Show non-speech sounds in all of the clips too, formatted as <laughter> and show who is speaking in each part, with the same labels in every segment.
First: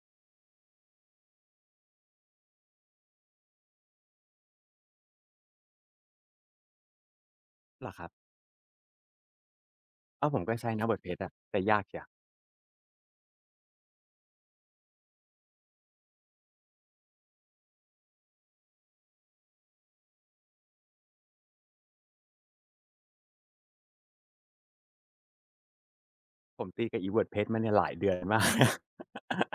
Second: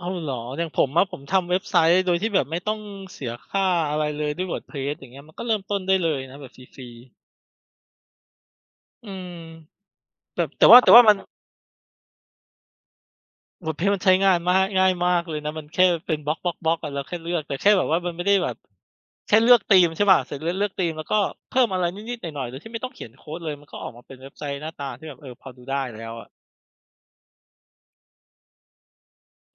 Speaker 1: อ้าว เหรอ อย่างผมอะ ผมทำเว็บไซต์โดยที่แบบไม่ต้องเสียค่าอะไรเลยด้วย WordPress อย่างเงี้ย มันก็เริ่มต้นได้เลยนะแบบฟรี ๆ
Speaker 2: เหรอครับ?
Speaker 1: อืม
Speaker 2: อ้าว ผ
Speaker 1: แบ
Speaker 2: ม
Speaker 1: บ
Speaker 2: ก็
Speaker 1: แต
Speaker 2: ใ
Speaker 1: ่
Speaker 2: ช้
Speaker 1: ว่า
Speaker 2: นะ
Speaker 1: แต่ว่ามัน
Speaker 2: WordPress อะ แต่ยากเชียว
Speaker 1: WordPress มันใช้งาน ม่าย ง่ายมากเลยนะ มันแค่เป็นบล็อก ๆ ๆ อะ เราแค่เลือก แต่แค่แบบว่ามันไม่ได้แบบ แค่เลือกธีม ใช่เปล่า เสร็จแล้วเลือกธีม แล้วก็เพิ่มอะไรนิด ๆ หน่อย ๆ โดยที่ไม่ต้องเขียนโคดเลย มันก็ออกมาเป็นเว็บไซต์หน้าตาที่แบบ เออ พอดูได้แล้วอะ
Speaker 2: ผมตีกับอี WordPress มาเนี่ยหลายเดือน มาก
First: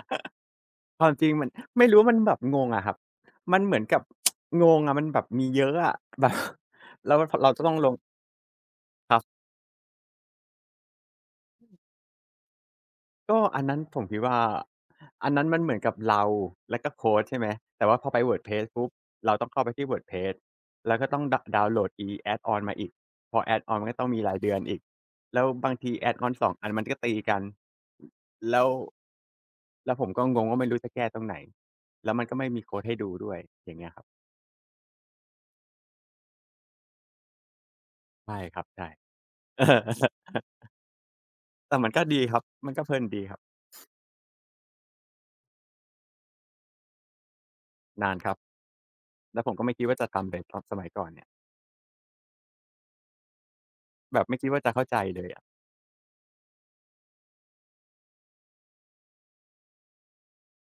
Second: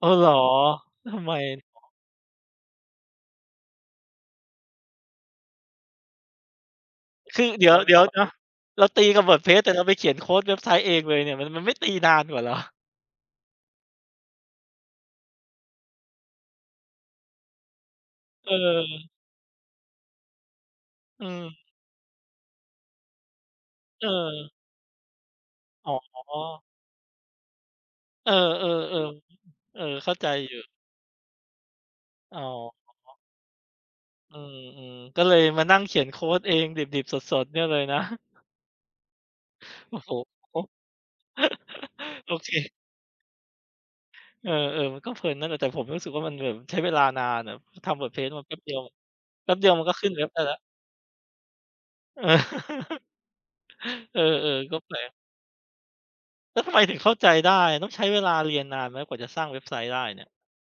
Speaker 1: อ๋อ เหรอ
Speaker 2: ควา
Speaker 1: ท
Speaker 2: ม
Speaker 1: ำ
Speaker 2: จริ
Speaker 1: ไ
Speaker 2: ง
Speaker 1: ม?
Speaker 2: เหมือนไม่รู้ว่า มันแบบงงอะครับ มันเหมือนกับ <tsk> งงอะ มันแบบมีเยอะอะ แบบ แล้วพ
Speaker 1: ค
Speaker 2: อ
Speaker 1: ื
Speaker 2: เร
Speaker 1: อ
Speaker 2: าจะ
Speaker 1: เดี
Speaker 2: ต
Speaker 1: ๋
Speaker 2: ้
Speaker 1: ย
Speaker 2: อ
Speaker 1: ว
Speaker 2: งล
Speaker 1: เด
Speaker 2: ง
Speaker 1: ี๋ยวเนาะ เราตี
Speaker 2: คร
Speaker 1: ก
Speaker 2: ั
Speaker 1: ั
Speaker 2: บ
Speaker 1: บ WordPress แต่เราไปเขียนโคดเว็บไซต์เองเลยเนี่ย มัน มันไม่ตีนานกว่าเหรอ?
Speaker 2: ก็อันนั้นผมคิดว่า อันนั้นมันเหมือนกับเราแล้วก็โคด ใช่ไหม แต่ว่าพอไป
Speaker 1: เ
Speaker 2: WordPress ปุ๊บ
Speaker 1: ออ
Speaker 2: เราต้องเข้าไปที่ WordPress แล้วก็ต้อ
Speaker 1: อื
Speaker 2: ง ดะ
Speaker 1: ม
Speaker 2: ดาวน์โหลดอี add on มาอีก พอ add on ก็
Speaker 1: เ
Speaker 2: ต้องมีราย
Speaker 1: ออ
Speaker 2: เดือนอีก แล้วบางท
Speaker 1: อ
Speaker 2: ี
Speaker 1: ๋อ
Speaker 2: add on 2 อัน มันก็ตีกัน
Speaker 1: เออ
Speaker 2: แล้ว
Speaker 1: ๆ ๆ เออ
Speaker 2: แล้วผ
Speaker 1: เข
Speaker 2: ม
Speaker 1: ้า
Speaker 2: ก็
Speaker 1: ใจ
Speaker 2: งง
Speaker 1: อย
Speaker 2: ว่
Speaker 1: ู
Speaker 2: า ไม
Speaker 1: ่
Speaker 2: ่รู้จะแก้ตรงไหน แล้วมันก
Speaker 1: อ
Speaker 2: ็
Speaker 1: ๋
Speaker 2: ไม่
Speaker 1: อ
Speaker 2: มีโคดให้ดูด้วย อย่างเงี้ยครับ
Speaker 1: อืม ๆ ก็เลยมานั่งเขียนโคดเองดิบ ๆ สด ๆ เนี่ยเลย นะ
Speaker 2: ใช่ครับ ใช่ เออ
Speaker 1: โอ้โฮ!
Speaker 2: <chuckles> แต่มั
Speaker 1: <chuckles>
Speaker 2: นก็ดี
Speaker 1: โอ
Speaker 2: ครับ
Speaker 1: เค
Speaker 2: มันก็เพลินดีครับ
Speaker 1: เออ ๆ มันก็เพลินนั่นแหละ แต่ผมรู้สึกว่า มันแบบใช้เวลานานอะ ทำ
Speaker 2: นานค
Speaker 1: WordPress
Speaker 2: รับ
Speaker 1: มันแป๊บเดียวอะ
Speaker 2: แล้ว
Speaker 1: แป
Speaker 2: ผ
Speaker 1: ๊
Speaker 2: ม
Speaker 1: บ
Speaker 2: ก
Speaker 1: เ
Speaker 2: ็
Speaker 1: ดี
Speaker 2: ไ
Speaker 1: ย
Speaker 2: ม
Speaker 1: ว
Speaker 2: ่ค
Speaker 1: มั
Speaker 2: ิ
Speaker 1: น
Speaker 2: ด
Speaker 1: ก
Speaker 2: ว
Speaker 1: ็
Speaker 2: ่า
Speaker 1: ข
Speaker 2: จ
Speaker 1: ึ
Speaker 2: ะ
Speaker 1: ้น
Speaker 2: ท
Speaker 1: เว็บ
Speaker 2: ำแ
Speaker 1: ไ
Speaker 2: บ
Speaker 1: ด้
Speaker 2: บ
Speaker 1: แล้
Speaker 2: ต
Speaker 1: ว
Speaker 2: อนสมัยก่อนเนี่ย
Speaker 1: <chuckles> เอ
Speaker 2: แบ
Speaker 1: อ
Speaker 2: บไม่คิดว่าจ
Speaker 1: ๆ
Speaker 2: ะ
Speaker 1: ก็
Speaker 2: เข้า
Speaker 1: แป
Speaker 2: ใ
Speaker 1: ล
Speaker 2: จ
Speaker 1: ก
Speaker 2: เลยอะ
Speaker 1: แล้วทำไมถึงเข้าใจได้ ต้องใช้เวลาเรียนนานไหม กว่าจะสร้างเว็บไซต์ได้เนี่ย?